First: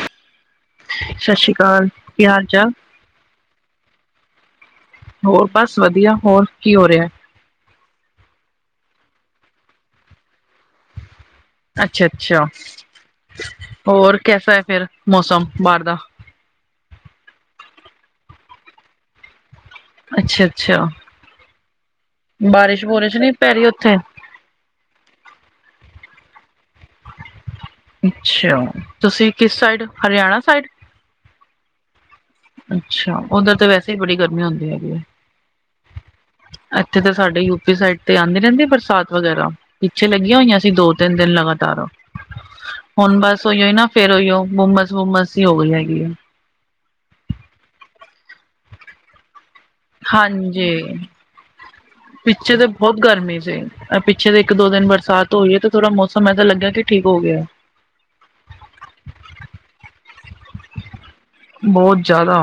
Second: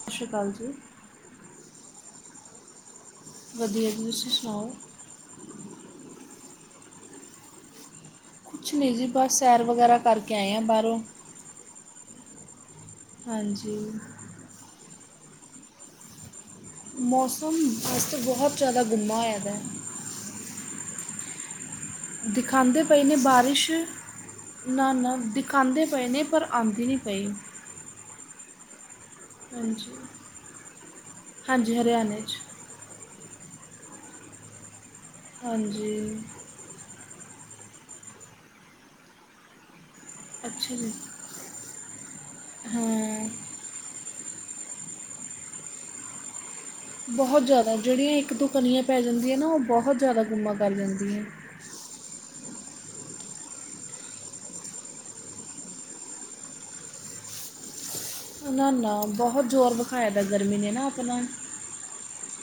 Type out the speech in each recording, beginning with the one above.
ਸਤਿ ਸ਼੍ਰੀ ਅਕਾਲ ਜੀ। ਸਤਿ ਸ਼੍ਰੀ ਅਕਾਲ ਕੀ ਹਾਲ ਚਾਲ ਵਧੀਆ ਜੀ ਤੁਸੀਂ ਸੁਣਾਓ? ਹੋਰ ਬਸ ਵਧੀਆ ਹੋਰ ਕੀ ਹੋ ਰਿਹਾ। ਕੁਛ ਨਹੀਂ ਜੀ ਬਸ ਸੈਰ ਵਗੈਰਾ ਕਰਕੇ ਆਏ ਆਂ ਬਾਹਰੋਂ। ਅੱਛਾ ਅੱਛਾ। ਹਾਂਜੀ। ਹੋਰ ਕੈਸਾ ਹੈ ਫੇਰ ਮੌਸਮ ਬਾਹਰ ਦਾ। ਮੌਸਮ ਬਸ ਬਹੁਤ ਜ਼ਿਆਦਾ ਗੰਦਾ ਹੋਇਆ ਪਿਆ। ਅੱਛਾ ਅੱਛਾ। ਦਿਖਾਂਦੇ ਬਾਰਿਸ਼ ਪਏ ਨੇ ਬੁਰਿਸ਼ ਨਹੀਂ ਪੈ ਰਹੀ ਬਾਰਿਸ਼। ਉੱਥੇ ਨਾ ਨਾ ਦਿਖਾਦੇ ਪਏ ਨੇ, ਪਰ ਆਂਦੀ ਨੀ ਪਈ। ਅੱਛਾ! ਤੁਸੀਂ ਕਿਸ ਸਾਈਡ ਹਾਂਜੀ ਹਰਿਆਣਾ ਸਾਈਡ? ਹਾਂਜੀ ਹਰਿਆਣੇ ਚ। ਅੱਛਾ! ਓੱਧਰ ਤਾਂ ਵੈਸੇ ਈ ਬੜੀ ਗਰਮੀ ਹੁੰਦੀ ਹੈਗੀ ਏ। ਹਾਂਜੀ। ਐਥੇ ਤੇ ਸਾਡੇ ਯੂਪੀ ਸਾਈਡ ਤੇ ਆਂਦੀ ਰੈਂਦੀ ਬਰਸਾਤ ਵਗੈਰਾ। ਪਿੱਛੇ ਲੱਗੀਆਂ ਹੋਈਆਂ ਸੀਂ ਅੱਛਾ ਜੀ ਦੋ-ਤਿੰਨ ਦਿਨ ਲਗਾਤਾਰ ਹੁਨ ਹਾਂ ਬਸ ਓਈਓ ਏ ਨਾ ਫੇਰ ਓਈਓ ਹੁੰਮਸ-ਹੁੰਮਸ ਈ ਹੋ ਗਈ ਹੈਗੀ ਏ। ਬੋਹਤ ਜੈਦਾ ਜੇੜੀਆਂ ਇੱਕ ਦੋ ਕਣੀਆਂ ਪੈ ਜਾਂਦੀਆਂ ਨਾ ਓ ਬੋਹਤ ਜੈਦਾ ਗੁੰਮਾ ਕਰ ਹਾਂਜੀ ਜਾਂਦੀਆਂ। ਪਿੱਛੇ ਤੇ ਬੋਤ ਗਰਮੀ ਸੀ। ਐ ਪਿੱਛੇ ਦੇ ਇੱਕ ਦੋ ਦਿਨ ਬਰਸਾਤ ਹੋਈ ਐ ਤੇ ਥੋੜਾ ਮੌਸਮ ਐਸਾ ਲੱਗਿਆ ਕਿ ਠੀਕ ਓ ਗਿਆ। ਨਾ-ਨਾ ਬੋਹਤ ਜ਼ੋਰ ਵਿਖਾਇਆ ਦਾ ਗਰਮੀ ਨੇ ਨਾ ਅਪਣਾ। ਬੋਤ ਜੈਦਾ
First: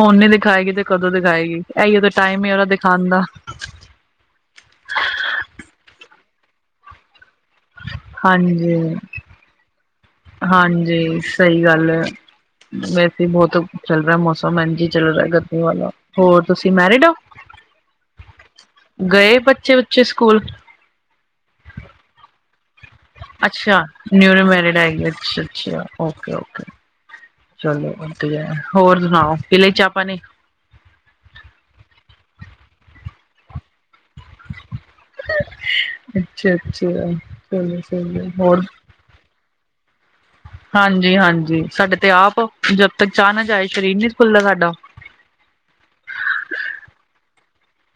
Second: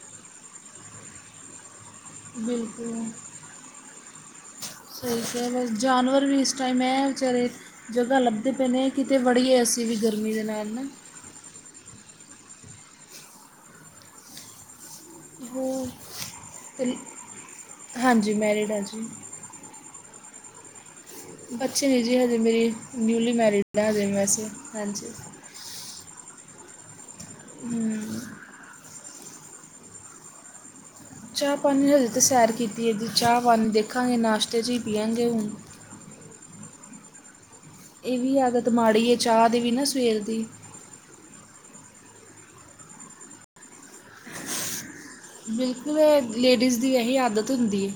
ਹੁਨ ਨੀ ਦਿਖਾਏਗੀ ਤੇ ਕਦੋਂ ਦਿਖਾਏਗੀ। ਐਈਓ ਤੇ ਟਾਈਮ ਏ ਓਦਾ ਬਿਲਕੁਲ ਦਿਖਾਣ ਦਾ। ਸਈ ਕੈ ਰੇ ਜਾਨਵਰ ਵੀ ਇਸ ਟਾਈਮ ਐ ਵਿਚਾਰੇ ਜਗ੍ਹਾ ਲੱਬਦੇ ਪਏ ਹਾਂਜੀ ਨੇ ਕਿਤੇ ਵੜੀਏ ਅਸੀ ਵੀ ਗਰਮੀ ਦੇ ਨਾਲ ਨਾ। ਸਈ ਗੱਲ ਐ ਵੈਸੇ ਬੋਤ ਚੱਲ ਰਿਆ ਮੌਸਮ ਇੰਜ ਈ ਚੱਲ ਰਿਆ ਗਰਮੀ ਉਹ ਵਾਲਾ। ਹੋਰ ਤੁਸੀਂ ਤੇ- ਮੈਰਿਡ ਓ? ਹਾਂਜੀ ਮੈਰਿਡ ਆ ਜੀ। ਗਏ ਬੱਚੇ-ਬੱਚੇ ਸਕੂਲ। ਬੱਚੇ ਨੇ ਜੀ ਹਜੇ ਮੇਰੀ ਨਿਊਲੀ ਮੈਰਿਡ ਅੱਛਾ ਐ ਹਜੇ ਨਿਊ ਵੈਸੇ ਮੈਰਿਡ ਹੈਗੀ ਹਾਂਜੀ। ਅੱਛਾ ਅੱਛਾ ਓਕੇ ਓਕੇ ਚਲੋ ਹਮ, ਵਦੀਆ ਹੋਰ ਸੁਣਾਓ ਪੀ ਲੀ ਚਾਂ ਪਾਨੀ। ਚਾਂ-ਪਾਨੀ ਨੇ ਹਜੇ ਤੇ ਸੈਰ ਕੀਤੀ ਐ ਤੇ ਚਾਂ-ਪਾਣੀ ਦੇਖਾਂਗੇ ਨਾਸ਼ਤੇ ਚ ਪੀਆਂਗੇ ਹੁਨ। ਅੱਛਾ ਅੱਛਾ ਚਲੋ। ਏ ਚਲੋ ਵੀ ਹੋਰ ਆਦਤ ਮਾੜੀ ਏ ਚਾਂ ਦੀ ਵੀ ਨਾ ਸਵੇਰ ਦੀ। ਹਾਂਜੀ-ਹਾਂਜੀ ਸਾਡੇ ਤੇ ਆਪ ਜਦ ਤੱਕ ਚਾਂ ਨਾ ਜਾਏ ਸਰੀਰ ਨੀ ਖੁੱਲਦਾ ਸਾਡਾ। ਬਿਲਕੁਲ ਐ ਲੇਡੀਜ਼ ਦੀ ਐਹੀ ਆਦਤ ਹੁੰਦੀ ਏ।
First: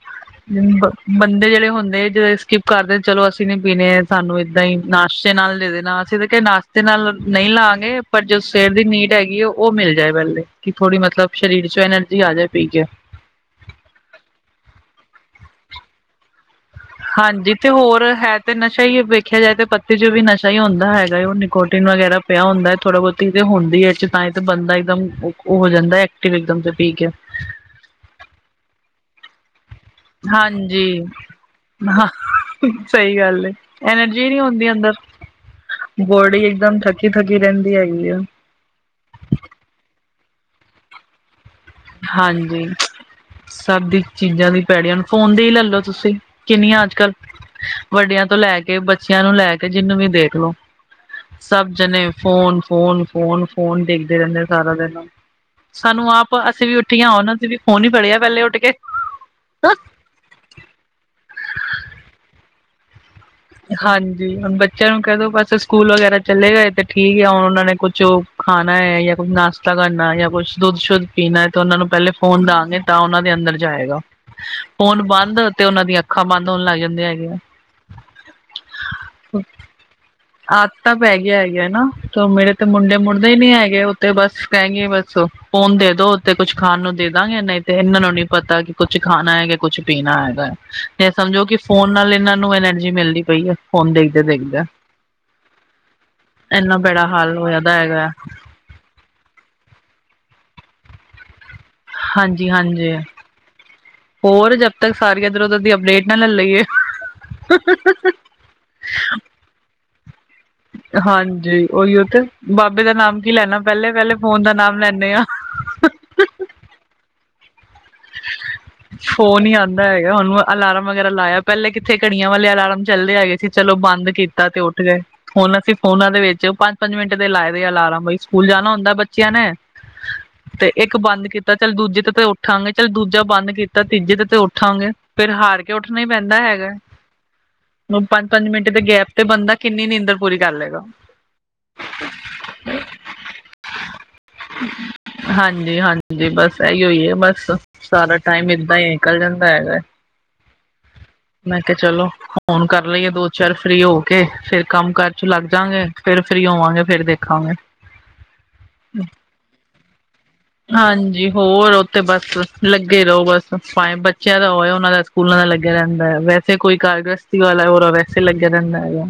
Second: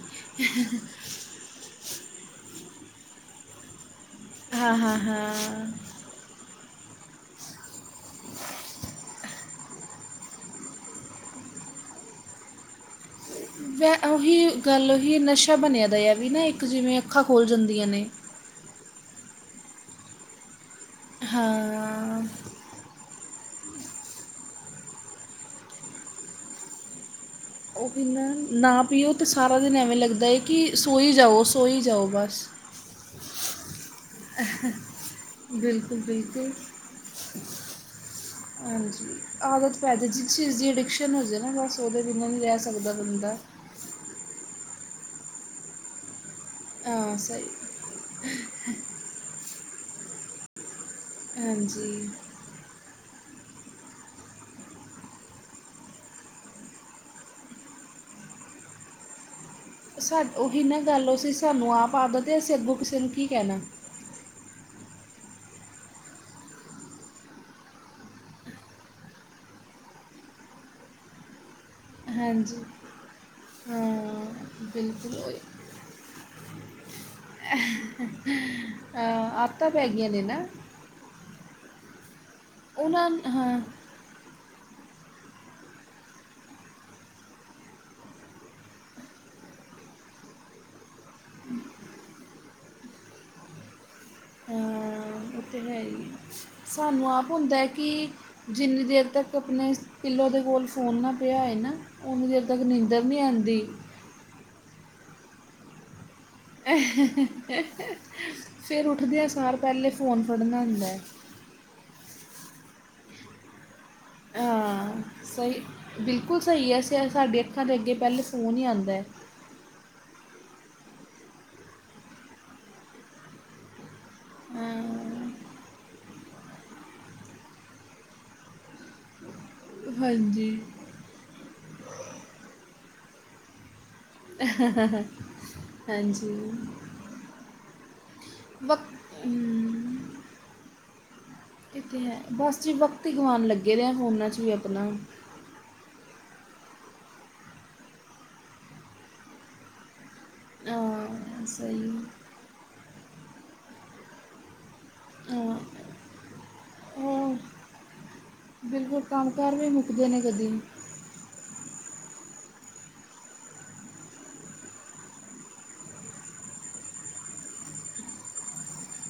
ਬ ਬੰਦੇ ਜੇੜੇ ਹੁੰਦੇ ਜੋਂ ਸਕਿੱਪ ਕਰਦੇ ਚਲੋ ਅਸੀਂ ਨੀ ਪੀਨੇ ਐ। ਸਾਨੂੰ ਏਦਾਂ ਹਾਂ ਈ ਹਾਂ ਨਾਸ਼ਤੇ ਨਾਲ ਹਾਂ ਦੇਨਾ ਅਸੀਂ ਤੇ ਕਿਆ ਨਾ ਸ਼ਤੇ ਨਾਲ ਨਈ ਲਾਂਗੇ ਪਰ ਜੋ ਸਵੇਰ ਦੀ ਨੀਡ ਹੈਗੀ ਏ ਓ ਮਿਲ ਜਾਏ ਪੈਲੇ ਕਿ ਥੋੜੀ ਮਤਲਬ ਸ਼ਰੀਰ ਚ ਐਨਰਜੀ ਆ ਜਾ ਪੀਕੇ। ਵੈ ਓਹੀ ਗੱਲ ਓਹੀ ਨਸ਼ਾ ਬਨਿਆ ਦਾ ਏ ਐਵੀ ਨਾ ਇੱਕ ਜਿਵੇਂ ਅੱਖਾਂ ਖੋਲ ਹਾਂਜੀ ਤੇ ਜਾਂਦੀਆਂ ਹੋਰ ਨੇ। ਹੈ ਤੇ ਨਸ਼ਾ ਈ ਵੇਖਿਆ ਜਾਏ ਤੇ ਪੱਤੀ ਚ ਵੀ ਨਸ਼ਾ ਈ ਹੁੰਦਾ ਹੈਗਾ ਓ ਨਿਕੋਟੀਨ ਵਗੈਰਾ ਹਾਂ ਪਿਆ ਹੁੰਦਾ ਐ ਥੋੜਾ ਬੋਤ ਹੁੰਦੀ ਐ ਤਾਂ ਈ ਤੇ ਬੰਦਾ ਇੱਕਦਮ ਓ ਓ ਜਾਂਦਾ ਐਕਟਿਵ ਇਕਦਮ ਤੇ ਪੀ ਕੇ। ਓ ਵੀ ਨਾ, ਨਾ ਪੀਓ ਤੇ ਸਾਰਾ ਦਿਨ ਐਵੇਂ ਲੱ ਹਾਂਜੀ, ਹ ਬਸ ਸਈ ਗੱਲ ਏ ਐਨਰਜੀ ਨੀ ਹੋਂਦੀ ਅੰਦਰ। ਬਿਲਕੁਲ ਬੋਡੀ ਬਿਲਕੁਲ ਇੱਕਦਮ ਥੱਕੀ-ਥੱਕੀ ਰੈਂਦੀ ਹੈਗੀ ਏ। ਹਾਂਜੀ ਆਦਤ ਪੈ ਜੇ ਜਿਸ ਚੀਜ਼ ਦੀ ਅਡਿਕਸ਼ਨ ਹੋ ਜੇ ਨਾ ਬਸ ਉਹਦੇ ਬਿਨਾਂ ਨਹੀਂ ਰਹਿ ਹਾਂਜੀ ਸਕਦਾ ਬੰਦਾ ਸਬ ਦੀ ਚੀਜ਼ਾਂ ਦੀ ਪੈੜੀਆਂ ਨੂੰ ਫੋਨ ਦੀ ਈ ਲੈਲੋ ਤੁਸੀਂ। ਕਿੰਨੀਆਂ ਆੱਜ ਕੱਲ ਹਾਂ ਸਹੀ ਵੱਡਿਆਂ ਤੋਂ ਲੈ ਕੇ ਬੱਚੀਆਂ ਨੂੰ ਲੈ ਕੇ ਜਿਨੂੰ ਵੀ ਦੇਖਲੋ ਸਬ ਹਾਂਜੀ ਜਨੇ ਫੋਨ ਫੋਨ ਫੋਨ। ਫੋਨ ਦੇਖਦੇ ਰੈਂਦੇ ਸਾਰਾ ਦਿਨ ਸਾਨੂੰ ਆ ਪ ਅਸੀਂ ਵੀ ਉੱਠੀਆਂ ਹੁਨ ਅਸੀਂ ਵੀ ਫੋਨ ਈ ਫੜਿਆ ਪੈਲੇ ਉੱਠ ਕੇ। ਸਾ ਓਹੀ ਨਾ ਗੱਲ ਓਸੀ ਸਾਨੂੰ ਆਪ ਆਦਤ ਏ ਅਸੀਂ ਕਿਸੇ ਨੂੰ ਕੀ ਕਹਿਣਾ ਹਾਂਜੀ ਹੁਨ ਬੱਚਿਆਂ ਨੂੰ ਕੈ ਦੋ ਬਸ ਸਕੂਲ ਵਗੈਰਾ ਚਲੇ ਗਏ ਤੇ ਠੀਕ ਆ ਹੁਨ ਉਨਾਂ ਨੇ ਕੁਛ ਖਾਨਾ ਐ ਯਾ ਕੁ ਨਾਸ਼ਤਾ ਕਰਨਾ ਯਾ ਕੁਛ ਦੁੱਧ ਸ਼ੁੱਧ ਪੀਨਾ ਐ ਤੇ ਉਨਾਂ ਨੂੰ ਪੈਲੇ ਫੋਨ ਹਾਂਜੀ ਦਾਂਗੇ ਤਾਂ ਉਹਨਾਂ ਦੇ ਅੰਦਰ ਜਾਏਗਾ। ਹਾਂ ਫੋਨ ਬਿਲਕੁਲ ਉਹੀ। ਬੰਦ ਤੇ ਉਹਨਾਂ ਦੀਆਂ ਅੱਖਾਂ ਬੰਦ ਹੋਣ ਲੱਗ ਜਾਂਦੇ ਹੈਗੇ। ਹਾਂ ਆਦਤਾਂ ਪੈ ਗਈਆਂ ਨੇ ਨਾ। ਤਾਂ ਪੈ ਗਿਆ ਹੈਗੀਆਂ ਨਾ ਤੇ ਮੇਰੇ ਤੇ ਮੁੰਡੇ ਉਹਨਾਂ ਮੁੜਦੇ ਹੀ ਨੀ ਹਾਂ ਹੈਗੇ ਓ। ਤੇ ਬਸ ਕੈਂਨ ਗੇ ਬਸ ਫੋਨ ਦੇ ਦੋ ਤੇ ਕੁੱਛ ਖਾਣ ਨੂੰ ਦੇ ਦਾਂਗੇ ਨਈ ਤੇ ਇਹਨਾਂ ਨੂੰ ਨੀ ਪਤਾ ਕਿ ਕੁਛ ਖਾਣਾ ਹੈਗਾ ਕੁਛ ਪੀਣਾ ਹੈਗਾ ਜਾਂ ਸਮਝੋ ਕਿ ਫ਼ੋਨ ਨਾਲ ਇਹਨਾਂ ਨੂੰ ਐਨਰਜੀ ਮਿਲਦੀ ਪਈ ਐ। ਹੁਣ ਦੇਖਦੇ-ਦੇਖਦੇ ਹਾਂ ਉਹ ਤੇ ਹੈ ਹੀ ਹੈ। ਇਨਾ ਪੇੜਾ ਸਾਨੂੰ ਆਪ ਹਾਲ ਹੁੰਦਾ ਹੋਆ ਹੈ ਦਾ ਕਿ ਹੈਗਾ। ਜਿੰਨੀ ਦੇਰ ਤੱਕ ਆਪਣੇ ਪਿਲੋ ਦੇ ਕੋਲ ਫੋਨ ਨਾ ਪਿਆ ਹੋਏ ਨਾ। ਉਨੂੰ ਦੇਰ ਤੱਕ ਹਾਂਜੀ-ਹਾਂਜੀ ਨੀਦਰ ਨਈ ਆਂਦੀ। ਹੋਰ ਜਦ ਤੱਕ ਸਾਰੀ ਇੱਧਰ ਉਧਰ ਦੀ ਅਪਡੇਟ ਨਾ ਲੈ ਲਈਏ। ਫਿਰ ਉੱਠਦੇ ਆ ਸਾਰ ਪੈਲੇ ਫੋਨ ਫੜਨਾ। ਹੁੰਦਾ ਹੈ ਹਾਂਜੀ ਉਹੀ ਤੇ ਬਾਬੇ ਦਾ ਨਾਮ ਕੀ ਲੈਣਾ ਪੈਲੇ-ਪੈਲੇ ਹਾਂ ਸਈ ਬਿਲਕੁਲ ਸਈ ਏ ਅਸੀਂ ਸਾਡੀ ਅੱਖਾਂ ਦੇ ਅੱਗੇ ਪੈਲੇ ਫੋਨ ਹੀ ਆਂਦਾ। ਫੋਨ ਹੀ ਆਂਦਾ ਹੈਗਾ ਹੁਣ ਅਲਾਰਮ ਵਗੈਰਾ ਲਾਇਆ ਪੈਲੇ ਕਿੱਥੇ ਘੜੀਆਂ ਵਾਲੇ ਅਲਾਰਮ ਚੱਲਦੇ ਹੈਗੇ ਸੀ ਚਲੋ ਬੰਦ ਕੀਤ ਤੇ ਉੱਠ ਗਏ। ਹਾਂ, ਹੁਣ ਅਸੀਂ ਫੋਨਾਂ ਦੇ ਵਿੱਚ ਪੰਜ-ਪੰਜ ਮਿੰਟ ਦੇ ਲਾਏ ਦੇ ਆ ਅਲਾਰਮ ਬਈ ਸਕੂਲ ਜਾਣਾ ਹੁੰਦਾ ਬੱਚਿਆਂ ਨੇ ਹਾਂਜੀ ਤੇ ਇੱਕ ਬੰਦ ਕੀਤਾ ਚੱਲ ਦੂਜੇ ਤੇ ਤੇ ਉੱਠਾਂਗੇ ਚੱਲ ਦੂਜਾ ਬੰਦ ਕੀਤ ਤਾਂ ਤੀਜੇ ਤੇ ਤੇ ਉੱਠਾਂਗੇ ਫਿਰ ਹਾਰ ਕੇ ਉੱਠਣਾ ਹੀ ਹਾਂਜੀ ਪੈਂਦਾ ਹੈਗਾ। ਪੰਜ-ਪੰਜ ਮਿੰਟ ਦੇ ਵਕਤ ਗੈਪ ਤੇ ਬੰਦਾ ਕਿੰਨੀ ਨੀਂਦਰ ਪੂਰੀ ਕਰ ਲਏਗਾ। ਕਿਥੇ ਹੈ ਬਸ ਜੀ ਵਕਤ ਹੀ ਗਵਾਣ ਲੱਗੇ ਰ ਆ ਫੋਨਾ 'ਚ ਵੀ ਆਪਣਾ ਹਾਂਜੀ-ਹਾਂਜੀ ਬਸ ਇਹੀਓ ਏ ਬਸ ਸਾਰਾ ਟਾਈਮ ਏਦਾਂ ਹੀ ਨਿਕਲ ਜਾਂਦਾ ਹੈਗਾ ਹਾਂ ਮੈਂ ਕਿਆ ਸਹੀ ਚਲੋ। ਫੋਨ ਕਰ ਲਈਏ ਦੋ ਚਾਰ ਫਰੀ ਹੋ ਕੇ ਫਿਰ ਕੰਮ ਕਾਰ 'ਚ ਲੱਗ ਹਾਂ ਜਾਗੇ ਫਿਰ ਫਰੀ ਹੋਵਾਂਗੇ ਫਿਰ ਉਹ ਦੇਖਾਂਗੇ। [inaudible] ਬਿਲਕੁਲ ਕੰਮ ਕਾਰ ਵੀ ਮੁੱਕਦੇ ਨੇ ਕਦੀ ਹਾਂਜੀ ਹੋਰ ਉੱਥੇ ਬਸ ਲੱਗੇ ਰਓ ਬਸ ਭਾਵੇ ਬੱਚਿਆਂ ਦਾ ਹੋਇਆ ਉਹਨਾਂ ਦਾ ਸਕੂਲਾਂ ਦਾ ਲੱਗਿਆ ਰੈਂਦਾ ਵੈਸੇ ਕੋਈ ਕਾਰਗ [unintelligible] ਵੈਸੇ ਲੱਗਿਆ ਰੈਂਦਾ ਹੈਗਾ।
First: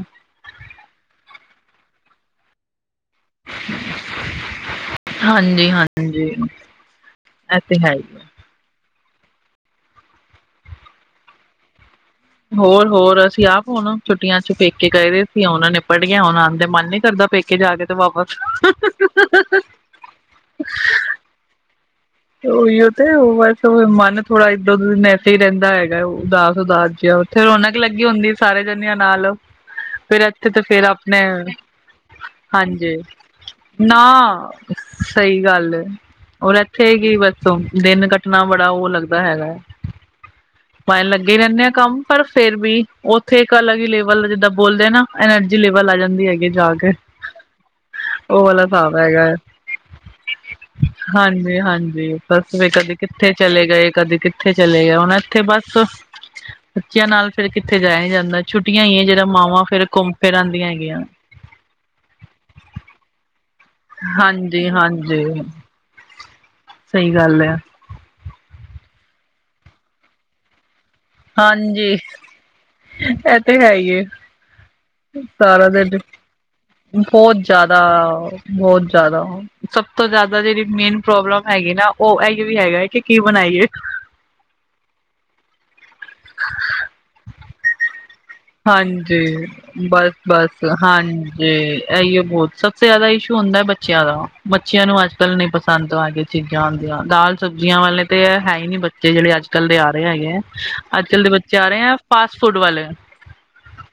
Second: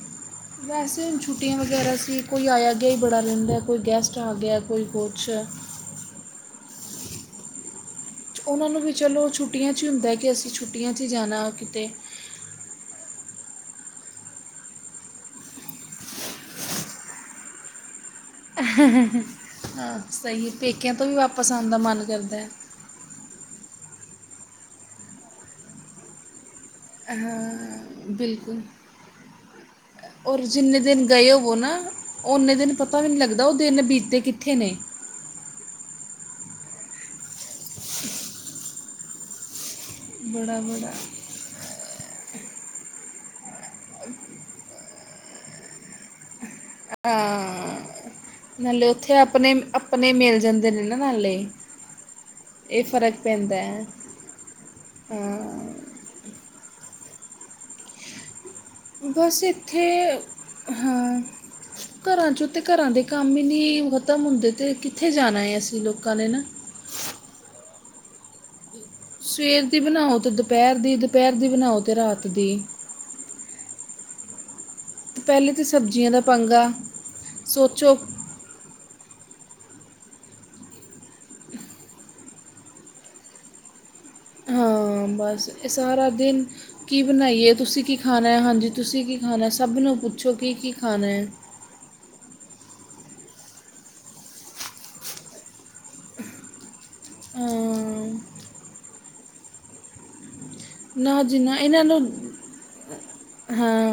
ਵੈਸੇ ਛੁੱਟੀਆਂ ਵਗੈਰਾ ਸੀ ਕੋਈ ਆਇਆ ਅੱਗੇ ਹੀ ਬੜਾ ਰੈਂਦਾ ਕੋਈ ਗਸਟ ਆ ਗਿਆ ਕੋਈ ਕੁਛ ਹਾਂਜੀ ਐ ਤੇ ਹੈ ਹੀ ਉਹਨਾਂ ਨੂੰ ਵੀ ਚਲੋ ਛੁੱਟੀਆਂ 'ਚ ਹੀ ਹੁੰਦਾ ਕਿ ਅਸੀਂ ਛੁੱਟੀਆਂ 'ਚ ਹੀ ਜਾਣਾ ਕਿਤੇ ਹੋਰ-ਹੋਰ ਅਸੀਂ ਆਪ ਹੁਣ ਛੁਟੀਆਂ 'ਚ ਪੇਕੇ ਗਏ ਸੀ ਓ ਨਿਪੜ੍ਹ ਗਿਆ ਹੁਣ ਆਂਦੇ ਮਨ ਨੀ ਕਰਦਾ ਪੇਕੇ ਕੇ ਜਾ ਕੇ ਤੇ ਵਾਪਸ ਹਾਂ ਸਈ ਏ ਪੇਕਿਆਂ ਤੋਂ ਵੀ ਵਾਪਸ ਆਣ ਦਾ ਮਨ ਕਰਦਾ। ਹੈ ਉਹੀ ਤੇ ਓ ਬਸ ਮਨ ਥੋੜਾ ਏਧਰ ਉਧਰ ਦਿਨ ਐਸੇ ਹੀ ਰੈਂਦਾ ਹੈਗਾ ਉਦਾਸ-ਉਦਾਸ ਉੱਥੇ ਰੌਣਕ ਲੱਗੀ ਹਾਂ ਹੁੰਦੀ ਬਿਲਕੁਲ ਸਾਰੇ ਜਣਿਆਂ ਨਾਲ ਫਿਰ ਔਰ ਇੱਥੇ ਤਾਂ ਜਿੰਨੇ ਫਿਰ ਦਿਨ ਆਪਣੇ ਗਏ ਹੋਵੋ ਨਾ ਉਹਨੇ ਦਿਨ ਹਾਂਜੀ ਪਤਾ ਵੀ ਨਹੀਂ ਲੱਗਦਾ ਉਹ ਦਿਨ ਨਾ ਬੀਤਦੇ ਕਿੱਥੇ ਨੇ ਸਈ ਗੱਲ ਏ ਉਰੇ ਉੱਥੇ ਗ ਬਸੋ ਦਿਨ ਕੱਟਣਾ ਬੜਾ ਓ ਲੱਗਦਾ ਹੈਗਾ। ਬੜਾ-ਬੜਾ ਗੇ ਰੈਂਦੇ ਆਂ ਕੰਮ ਪਰ ਫਿਰ ਵੀ ਉੱਥੇ ਇੱਕ ਅਲੱਗ ਹੀ ਲੇਵਲ ਜਿੱਦਾਂ ਬੋਲਦੇ ਆ ਨਾ ਐਨਰਜੀ ਲੇਵਲ ਆ ਜਾਂਦੀ ਹੈਗੀ। ਜਾ ਕੇ ਹਾਂ ਉਹ ਵਾਲਾ ਨਾਲੇ ਹਿਸਾਬ ਉੱਥੇ ਹੈਗਾ ਹੈ। ਆਪਣੇ-ਆਪਣੇ ਮਿਲ ਜਾਂਦੇ ਨੇ ਨਾ ਨਾਲੇ ਹਾਂਜੀ ਹਾਂਜੀ ਬਸ ਵੀ ਇਹ ਕਦੇ ਫਰਕ ਕਿੱਥੇ ਪੈਂਦਾ ਚਲੇ ਹੈ ਗਏ, ਕਦੇ ਕਿੱਥੇ ਚਲੇ ਗਏ ਹੁਣ ਏਥੇ ਬਸ ਅ, ਬੱਚੇਆਂ ਨਾਲ ਫਿਰ ਕਿੱਥੇ ਜਾਇਆ ਜਾਂਦਾ। ਛੁੱਟੀਆਂ ਈ ਜੇੜਾ ਬਸ ਮਾਵਾਂ ਫੇਰ ਇੱਥੇ ਘੁੰਮ ਫਿਰ ਆਂਦੀ ਹੈਗੀਆਂ। ਹਾਂ ਘਰਾਂ ਚੋਂ ਤੇ ਘਰਾਂ ਦੇ ਕੰਮ ਹੀ ਨੀ ਖਤਮ ਹੁੰਦੇ ਹਾਂਜੀ ਤਾਂ ਕਿੱਥੇ ਹਾਂਜੀ ਜਾਣਾ ਹੈਏ ਅਸੀਂ ਲੋਕਾਂ ਨੇ ਨਾ ਸਹੀ ਗੱਲ ਐ। ਸਵੇਰ ਦੀ ਬਣਾਓ ਤੇ ਦੁਪੈਰ ਦੀ ਦੁਪਹਿਰ ਦੀ ਬਣਾਓ ਹਾਂਜੀ ਤੇ ਰਾਤ ਦੀ ਐ ਤੇ ਹੈ ਈ ਏ। ਪੈਲੇ ਤਾਂ ਸਬਜ਼ੀਆਂ ਦਾ ਪੰਗਾ। ਬੋਤ ਜਿਆਦਾ ਸੋਚੋ ਬੋਤ ਜ਼ਿਆਦਾ ਸਭ ਤੋਂ ਜ਼ਿਆਦਾ ਜੇੜੀ ਮੇਨ ਪ੍ਰੋਬਲਮ ਹੈਗੀ ਨਾ ਓ ਐਈਓ ਹੈਗਾ ਹੈ ਕਿ ਕੀ ਬਣਾਈਏ ਹਾਂ ਬਸ ਏ ਸਾਰਾ ਦਿਨ ਕੀ ਬਣਾਈਏ ਤੁਸੀਂ ਕੀ ਖਾਣਾ ਹਾਂਜੀ ਤੁਸੀਂ ਕੀ ਹਾਂਜੀ, ਖਾਣਾ ਸਭ ਨੂੰ ਪੁੱਛੋ ਕੀ-ਕੀ ਖਾਣਾ ਐ। ਏਹੀਓ ਬੋਤ ਸਬਸੇ ਜ਼ਿਆਦਾ ਇਸ਼ੂ ਹੁੰਦਾ ਬੱਚੇਆਂ ਦਾ ਬੱਚੇਆਂ ਨੂੰ ਅੱਜਕੱਲ ਨਹੀਂ ਪਸੰਦ ਆ ਗ ਚੀਜ਼ਾਂ ਹੁੰਦੀਆਂ ਦਾਲ ਸਬਜ਼ੀਆਂ ਵਾਲੇ ਤੇ ਹਾਂ ਹੈ ਈ ਨੀ ਬੱਚੇ ਜੇੜੇ ਅੱਜਕੱਲ ਦੇ ਆ ਰਹੇ ਹੈਗੇ ਐ। ਨਾ ਅੱਜਕੱਲ੍ਹ ਦੇ ਜੀ ਨਾ ਬੱਚੇ ਆ ਰਹੇ ਇਹਨਾਂ ਆ ਨੂੰ ਫਾਸਟ ਫੂਡ ਵਾਲੇ ਹਾਂ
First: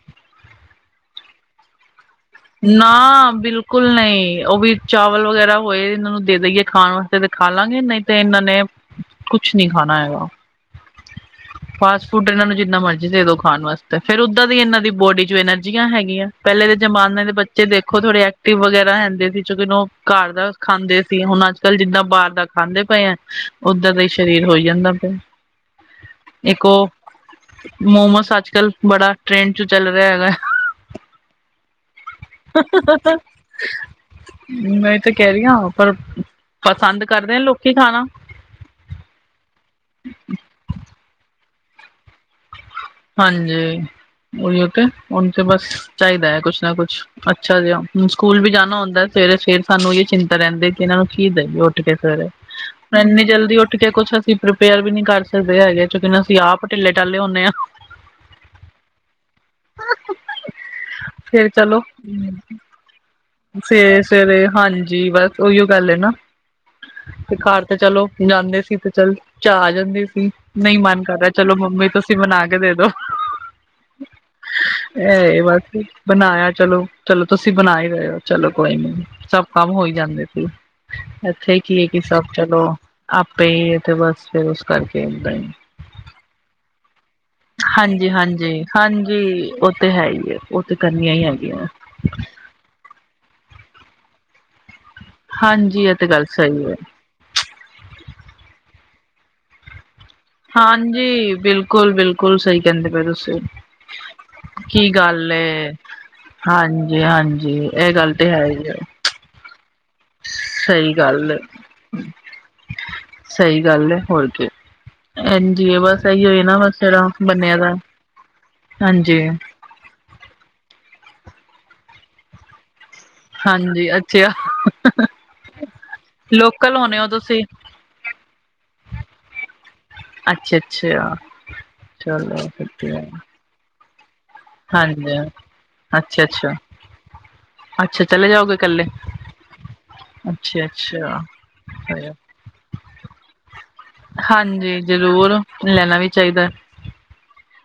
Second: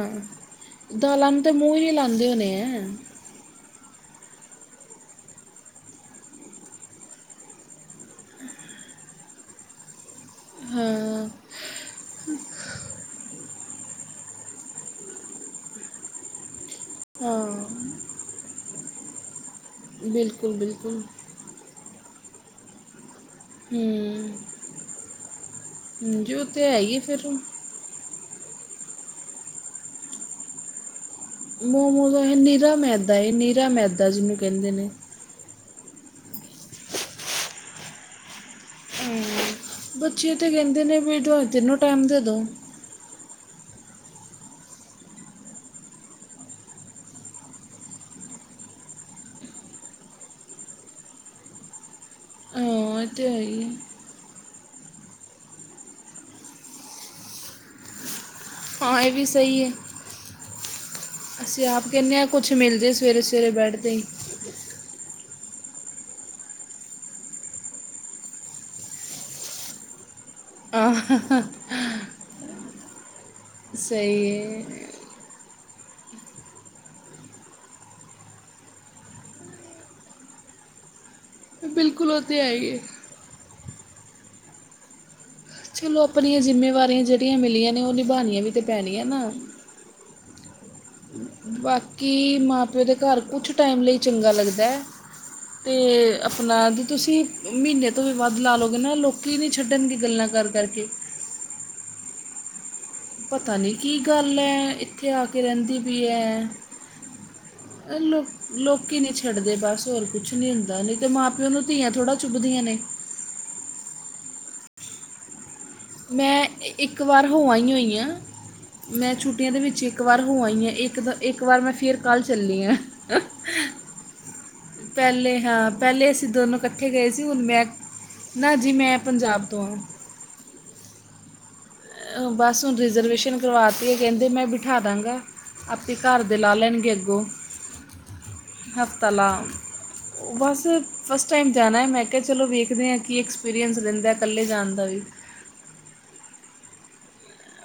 ਦਾਲਾਂ ਨੂੰ ਤਾਂ ਮੂੰਹ ਈ ਨੀ ਲਾਂਦੇ ਹੋਣੇ ਐ। ਨਾ ਬਿਲਕੁਲ ਨਈ ਓ ਵੀ ਚਾਵਲ ਵਗੈਰਾ ਹੋਏ ਏਨਾਂ ਨੂੰ ਦੇ ਦੇਈਏ ਖਾਣ ਵਾਸਤੇ ਤੇ ਖਾ ਲਾਂਗੇ ਨਈ ਤੇ ਏਨਾਂ ਨੇ ਕੁਛ ਨੀ ਖਾਣਾ ਹੈਗਾ। ਹਾਂ। ਫਾਸਟ ਫੂਡ ਏਨਾਂ ਨੂੰ ਜਿੰਨਾ ਮਰਜ਼ੀ ਦੇ ਦੋ ਖਾਣ ਵਾਸਤੇ ਫਿਰ ਓਦਾਂ ਦੀ ਏਨਾਂ ਦੀ ਬੋਡੀ 'ਚ ਐਨਰਜੀਆਂ ਹੈਗੀਆਂ। ਪੈਹਲੇ ਦੇ ਜ਼ਮਾਨੇ ਦੇ ਹਾਂ ਬੱਚੇ ਦੇਖੋ ਥੋੜੇ ਐਕਟਿਵ ਵਗੈਰਾ ਹੈਦੇ ਸੀ ਘਰ ਦਾ ਬਿਲਕੁਲ ਬਿਲਕੁਲ ਖਾਂਦੇ ਸੀ ਹਣ ਕੱਲ ਜਿੱਦਾਂ ਬਾਹਰ ਦਾ ਖਾਂਦੇ ਪਏ ਆ ਹੂੰ ਓਦਾਂ ਦਾ ਹੀ ਸਰੀਰ ਹੋਈ ਜਾਂਦਾ ਪਿਆ। ਹਾਂਜੀ, ਓ ਤਾਂ ਇੱਕ ਹੈ ਉਹ ਹੀ ਫਿਰ ਮੋਮੋਸ ਅੱਜਕਲ੍ਹ ਬੜਾ ਟ੍ਰੈਂਡ ਚ ਚੱਲ ਰਿਹਾ ਹੈਗਾ। ਮੋਮੋਜ ਨੀਰਾ ਮੈਦਾ ਏਹ ਨੀਰਾ ਮੈਦਾ ਜੀਹਨੂੰ ਕੈਹਦੇ ਨੇ। ਮੈਂ ਤਾਂ ਕਹਿ ਰੀਆਂ ਪਰ ਪਸੰਦ ਕਰਦੇ ਆ ਲੋਕੀ ਖਾਣਾ। ਬੱਚੇ ਤੇ ਕਹਿੰਦੇ ਨੇ ਵੀ ਦੋ-ਤਿੰਨੋ ਟਾਈਮ ਦੇਦੋ। ਹਾਂਜੀ, ਉਹੀਓ ਤੇ ਉਹਨੁੰ ਤੇ ਬਸ ਚਾਈਦਾ ਹੈ ਕੁਛ ਨਾ ਕੁਛ ਅੱਛਾ ਜਿ ਹਣ ਸਕੂਲ ਵੀ ਜਾਣਾ ਹੁੰਦਾ ਸਵੇਰੇ ਫੇਰ ਸਾਨੂੰ ਏ ਚਿੰਤਾ ਰੈਦੀ ਕਿ ਏਨਾਂ ਨੂੰ ਕੀ ਦਈਏ ਉੱਠ ਕੇ ਸਵੇਰੇ ਹਾਂ ਇਹ ਐਨੀ ਤੇ ਹੈ ਜਲਦੀ ਹੀ ਹੈ ਉੱਠ ਕੇ ਕੁੱਛ ਅਸੀਂ ਰਿਪੇਅਰ ਵੀ ਨੀ ਕਰ ਸਕਦੇ ਹੈਗੇ ਕਿਉਂਕਿ ਅਸੀਂ ਆਪ ਢਿੱਲੇ-ਢਾਲੇ ਹੁੰਨੇ ਆ। ਹਾਂ ਏ ਵੀ ਸਈ ਏ। ਫੇਰ ਅਸੀਂ ਚਲੋ ਆਪ ਕਹਿਣੇ ਆ ਕੁਛ ਮਿਲਜੇ ਸਵੇਰੇ -ਸਵੇਰੇ ਬੈਡ ਤੇ ਹਾਂਜੀ, ਬਸ ਉਹੀਓ ਗੱਲ ਏ ਨਾ। ਤੇ ਘਰ ਤੇ ਚਲੋ ਜਾਂਦੇ ਸੀ ਤੇ ਚੱਲ ਚਾਹ ਆ ਜਾਂਦੀ ਸੀ। ਨਈ ਆਹ, ਮਨ ਕਰ ਰਿਆ ਚਲੋ ਮੰਮੀ ਤੁਸੀਂ ਬਣਾ ਕੇ ਦੇ ਦੋ। ਸਈ ਏ। ਏ ਬਸ ਬਣਾਇਆ ਚਲੋ, ਚਲੋ ਤੁਸੀਂ ਬਣਾ ਹੀ ਰਏ ਓ ਚਲੋ ਕੋਈ ਨੀ। ਸਭ ਕੰਮ ਹੋਈ ਜਾਂਦੇ ਸੀ। ਐਥੇ ਕੀ ਐ ਕਿ ਬਿਲਕੁਲ ਉਹ ਸਭ ਤੇ ਹੈ ਚਲੋ ਹੀ ਹੈ ਆਪੇ ਈ ਤੇ ਬਸ ਫੇਰ ਓਸ ਕਰਕੇ ਚਲੋ ਆਪਣੀਆਂ ਜਿੰਮੇਵਾਰੀਆਂ ਜੇੜੀਆਂ ਮਿਲੀਆਂ ਨੇ ਹਾਂਜੀ ਓਨਿਭਾਉਣੀਆਂ ਹਾਂਜੀ ਵੀ ਤੇ ਪੈਣੀਆਂ ਨੇ। ਹਾਂਜੀ ਉਹ ਤੇ ਹੈ ਈ ਏ। ਓ ਤੇ ਕਰਨ ਬਾਕੀ, ਮਾਂ- ਪਿਓ ਦੇ ਘਰ ਕੁਛ ਟਾਈਮ ਲਈ ਚੰਗਾ ਲੱਗਦਾ ਹੈ ਤੇ ਹਾਂਜੀ ਇਹ ਗੱਲ ਸਹੀ ਆਪਣਾ ਹੈ ਜ ਤੁਸੀਂ ਮਹੀਨੇ ਤੋਂ ਵੀ ਵੱਧ ਲਾ ਲਓਗੇ ਨਾ, ਲੋਕੀ ਨੀ ਛੱਡਣ ਦੀ ਗੱਲਾਂ ਕਰ ਕਰਕੇ ਹਾਂਜੀ, ਬਿਲਕੁਲ- ਬਿਲਕੁਲ ਬਿਲਕੁਲ ਸਹੀ ਕਹਿੰਦੇ ਪਏ ਤੁਸੀਂ, ਪਤਾ ਨਹੀਂ ਕੀ ਗੱਲ ਹੈ ਕੀ ਇੱਥੇ ਆ ਗੱਲ, ਕੇ ਰਹਿੰਦੀ ਵੀ ਹੈ ਹਾਂਜੀ- ਹਾਂਜੀ ਜੀ, ਇਹ ਅਹ ਗੱਲ ਲੋ ਤੇ ਹੈ ਏ ਲੋਕੀ ਨਹੀਂ ਛੱਡਦੇ, ਬਸ ਹੋਰ ਕੁਛ ਨੀ ਹੁੰਦਾ ਨ, ਤੇ ਮਾਂ- ਏ। ਪਿਓ ਨੂੰ ਧੀਆਂ ਥੋੜਾ ਚੁੱਭਦੀਆਂ ਨੇ ਸਹੀ ਗੱਲ ਹੈ, ਹੋਰ ਕੀ ਐਜੀ ਬਸ ਇਹੀਓ ਮੈਂ ਨਾ ਬਸ ਇੱਕ ਜਿਹੜਾ ਵਾਰ ਹੋ ਬਣਿਆ ਆਈ ਹੀ ਦਾ ਹੋਈ ਹਾਂ, ਮੈਂ ਹਾਂਜੀ ਛੁੱਟੀਆਂ ਦੇ ਵਿੱਚ ਇੱਕ ਇੱਕ ਵਾਰ ਹੋ ਆ ਹੀ ਆਂ, ਇੱਕ, ਇੱਕ ਵਾਰ ਮੈਂ ਫਿਰ ਕੱਲ੍ਹ ਚੱਲੀ ਆ ਹਾਂਜੀ, ਅੱਛਾ ਪਹਿਲੇ ਹਾਂ, ਪਹਿਲੇ ਅਸੀਂ ਦੋਨੋਂ ਲੋਕਲ ਇਕੱਠੇ ਹੋਣੇ ਹੋ ਗਏ ਸੀ ਹੁਣ ਤੁਸੀਂ ਮੈਂ ਨਾ ਜੀ, ਮੈਂ ਪੰਜਾਬ ਤੋਂ ਹਾਂ ਅੱਛਾ- ਅੱਛਾ ਚਲੋ ਬਸ ਹੁਣ ਵਧੀਆ ਰਿਜਰਵੇਸ਼ਨ ਕਰਵਾਤੀਏ ਕਹਿੰਦੇ ਮੈਂ ਬਿਠਾ ਹਾਂਜੀ ਦਾਂਗਾ, ਆਪੇ ਅੱਛਾ ਘਰ ਦੇ ਅੱਛਾ ਲਾ ਲੈਣਗੇ ਅੱਗੋਂ ਅੱਛਾ, ਚਲੇ ਜਾਓਗੇ ਕੱਲੇ ਹਫਤਾ ਲਾ ਬਸ, ਫਸਟ ਟਾਈਮ ਜਾਣਾ ਹੈ ਮੈਂ ਕਿਹਾ ਚਲੋ ਵੇਖਦੇ ਆ, ਕੀ ਐਕਸਪੀਰੀਅੰਸ ਲੈਂਦੇ ਹਾਂਜੀ ਜ਼ਰੂਰ, ਲੈਣਾ ਵੀ ਚਾਹੀਦਾ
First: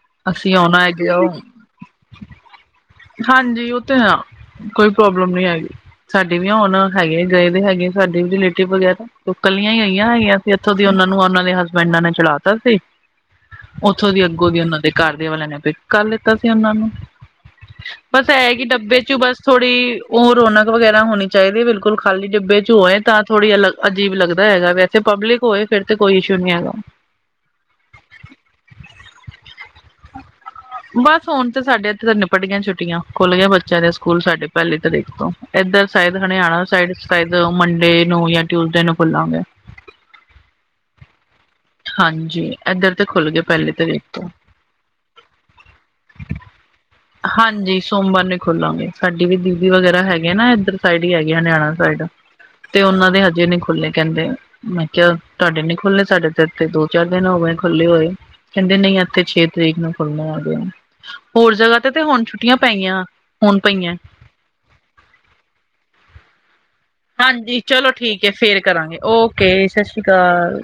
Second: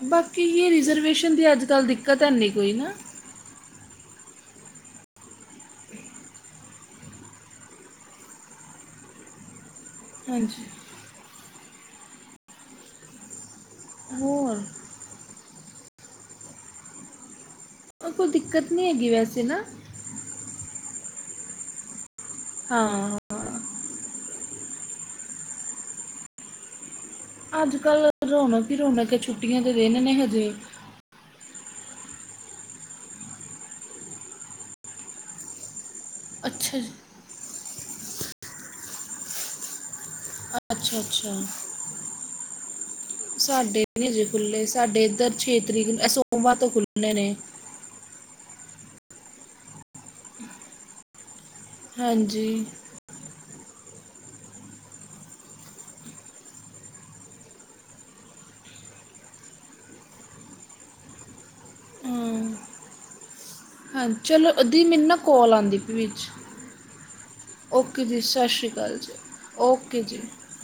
ਬਾਕੀ ਅਸੀਂ ਇਹ, ਆਉਣਾ ਹੈਗੇ ਆ ਰਿਜ਼ਰਵੇਸ਼ਨ ਦੀ ਅੱਜ- ਕੱਲ੍ਹ ਦਿੱਕਤ ਹੈਨੀ ਕੋਈ ਨਾ ਹਾਂਜੀ, ਉਹ ਤੇ ਆ, ਕੋਈ ਪ੍ਰੋਬਲਮ ਨਹੀਂ ਹੈਗੀ, ਸਾਡੀ ਵੀ ਹੁਣ ਹੈਗੇ ਗਏ ਦੇ ਹੈਗੇ ਸਾਡੇ ਵੀ ਰਿਲੇਟਿਵ ਵਗੈਰਾ, ਉਹ ਇਕੱਲੀਆਂ ਆਈਆ ਹੀ ਹੋਈਆਂ ਹੈਗੀਆਂ ਸੀ ਹਾਂਜੀ ਇੱਥੋਂ ਦੀ ਉਹਨਾਂ ਨੂੰ ਉਹਨਾਂ ਦੇ ਹਸ ਪਿੰਡ ਨੇ ਚਲਾ ਤਾ ਸੀ, ਉੱਥੋਂ ਦੀ ਅੱਗੋਂ ਹੋਰ ਦੀ ਉਹਨਾਂ ਦੇ ਘਰਦਿਆਂ ਵਾਲਿਆਂ ਨੇ ਪਿਕ ਕਰ ਲਿੱਤਾ ਸੀ ਉਹਨਾਂ ਨੂੰ ਅਹ ਕੋਈ ਬਸ ਇਹ ਕਿ ਦਿੱਕਤ ਨਹੀਂ ਡੱਬੇ ਹੈਗੀ 'ਚ ਬਸ ਵੈਸੇ ਨਾ ਥੋੜ੍ਹੀ ਉਹ ਰੌਣਕ ਵਗੈਰਾ ਹੋਣੀ ਚਾਹੀਦੀ ਹੈ ਬਿਲਕੁਲ ਖਾਲੀ ਡਿੱੱਬੇ 'ਚ ਹੋਏ ਹਾਂ ਤਾਂ ਥੋੜ੍ਹੀ ਅਲੱਗ ਅਜੀਬ ਲੱਗਦਾ ਹੈਗਾ, ਵੈਸੇ ਪਬਲਿਕ ਹੋਏ ਫਿਰ ਤੇ ਕੋਈ ਇਸ਼ੂ ਨਹੀਂ ਹੈਗਾ ਅੱਜ ਕੱਲ ਰੌਣਕ ਹੀ ਰੌਣਕ, ਛੁੱਟੀਆਂ ਦੇ ਦਿਨ ਨੇ ਹਜੇ ਬਸ ਹੁਣ ਤੇ ਸਾਡੇ ਇੱਥੇ ਤਾਂ ਨਿਪਟ ਗਿਆ ਆਂ ਛੁੱਟੀਆਂ, ਖੁੱਲਗੇ ਆਂ ਬੱਚਿਆਂ ਦੇ ਸਕੂਲ, ਸਾਡੇ ਪਹਿਲੀ ਤਰੀਕ ਤੋਂ ਇੱਧਰ ਸ਼ਾਇਦ ਹਰਿਆਣਾ ਅੱਛਾ ਸਾਇ ਜੀ ਸ਼ਾਇਦ ਮੰਡੇ ਨੂੰ ਜਾਂ ਟਿਊਸਡੇ ਨੂੰ ਖੁੱਲਾਂਗੇ ਅੱਛਾ- ਅੱਛਾ ਹਾਂਜੀ ਇੱਧਰ ਤੇ ਖੁੱਲ ਗਏ ਪਹਿਲੀ ਸਾਡੇ ਤਰੀਕ ਹਜੇ ਤੋਂ ਖੁੱਲ੍ਹੇ, ਸਾਡੇ ਇੱਧਰ ਛੇ ਤਰੀਕ ਸੋਮਵਾਰ ਤੋਂ ਖੁੱਲੇ ਹਾਂਜੀ ਸੋਮਵਾਰ ਨੇ ਖੋਲਾਂਗੇ, ਸਾਡੀ ਵੀ ਦੀਬੀ ਵਗੈਰਾ ਹੈਗੀ ਹੈਗੀਆ ਨਾ ਇੱਧਰ ਸਾਈਡ ਹੀ ਹੈਗੇ ਹਰਿਆਣਾ ਸਾਈਡ, ਹਾਂਜੀ ਤੇ ਉਹਨਾਂ ਦੇ ਹਜੇ ਨੀ ਨਹੀਂ ਖੁੱਲੇ ਕਹਿੰਦੇ, ਮੈਂ ਕਿਹਾ ਤੁਹਾਡੇ ਨੀ ਖੁੱਲੇ ਸਾਡੇ ਦੋ ਚਾਰ ਦਿਨ ਹੋ ਗਏ ਖੁੱਲ੍ਹੇ ਹੋਏ, ਕਹਿੰਦੇ ਨਹੀਂ ਇੱਥੇ ਛੇ ਤਰੀਕ ਨੂੰ ਖੁੱਲੇ ਆਗੇ ਹੋਰ ਜਗ੍ਹਾ ਤੇ ਹੁਣ ਛੁੱਟੀਆਂ ਪਈਆ, ਹੁਣ ਪਈਆਂ ਹਾਂਜੀ ਚਲੋ, ਅਧ ਮੈਨੂੰ ਨਾ ਕੋਲ ਆਉਂਦੀ ਵੀ 'ਚ ਹਾਂਜੀ ਚਲੋ ਓਕੇ ਜੀ, ਠੀਕ ਹੈ ਸਤਿ ਫੇਰ ਸ਼੍ਰੀ ਅਕਾਲ ਕਰਾਂਗੇ ਜੀ, ਸਤਿ ਓਕੇ ਸ਼੍ਰੀ ਜੀ ਅਕਾਲ।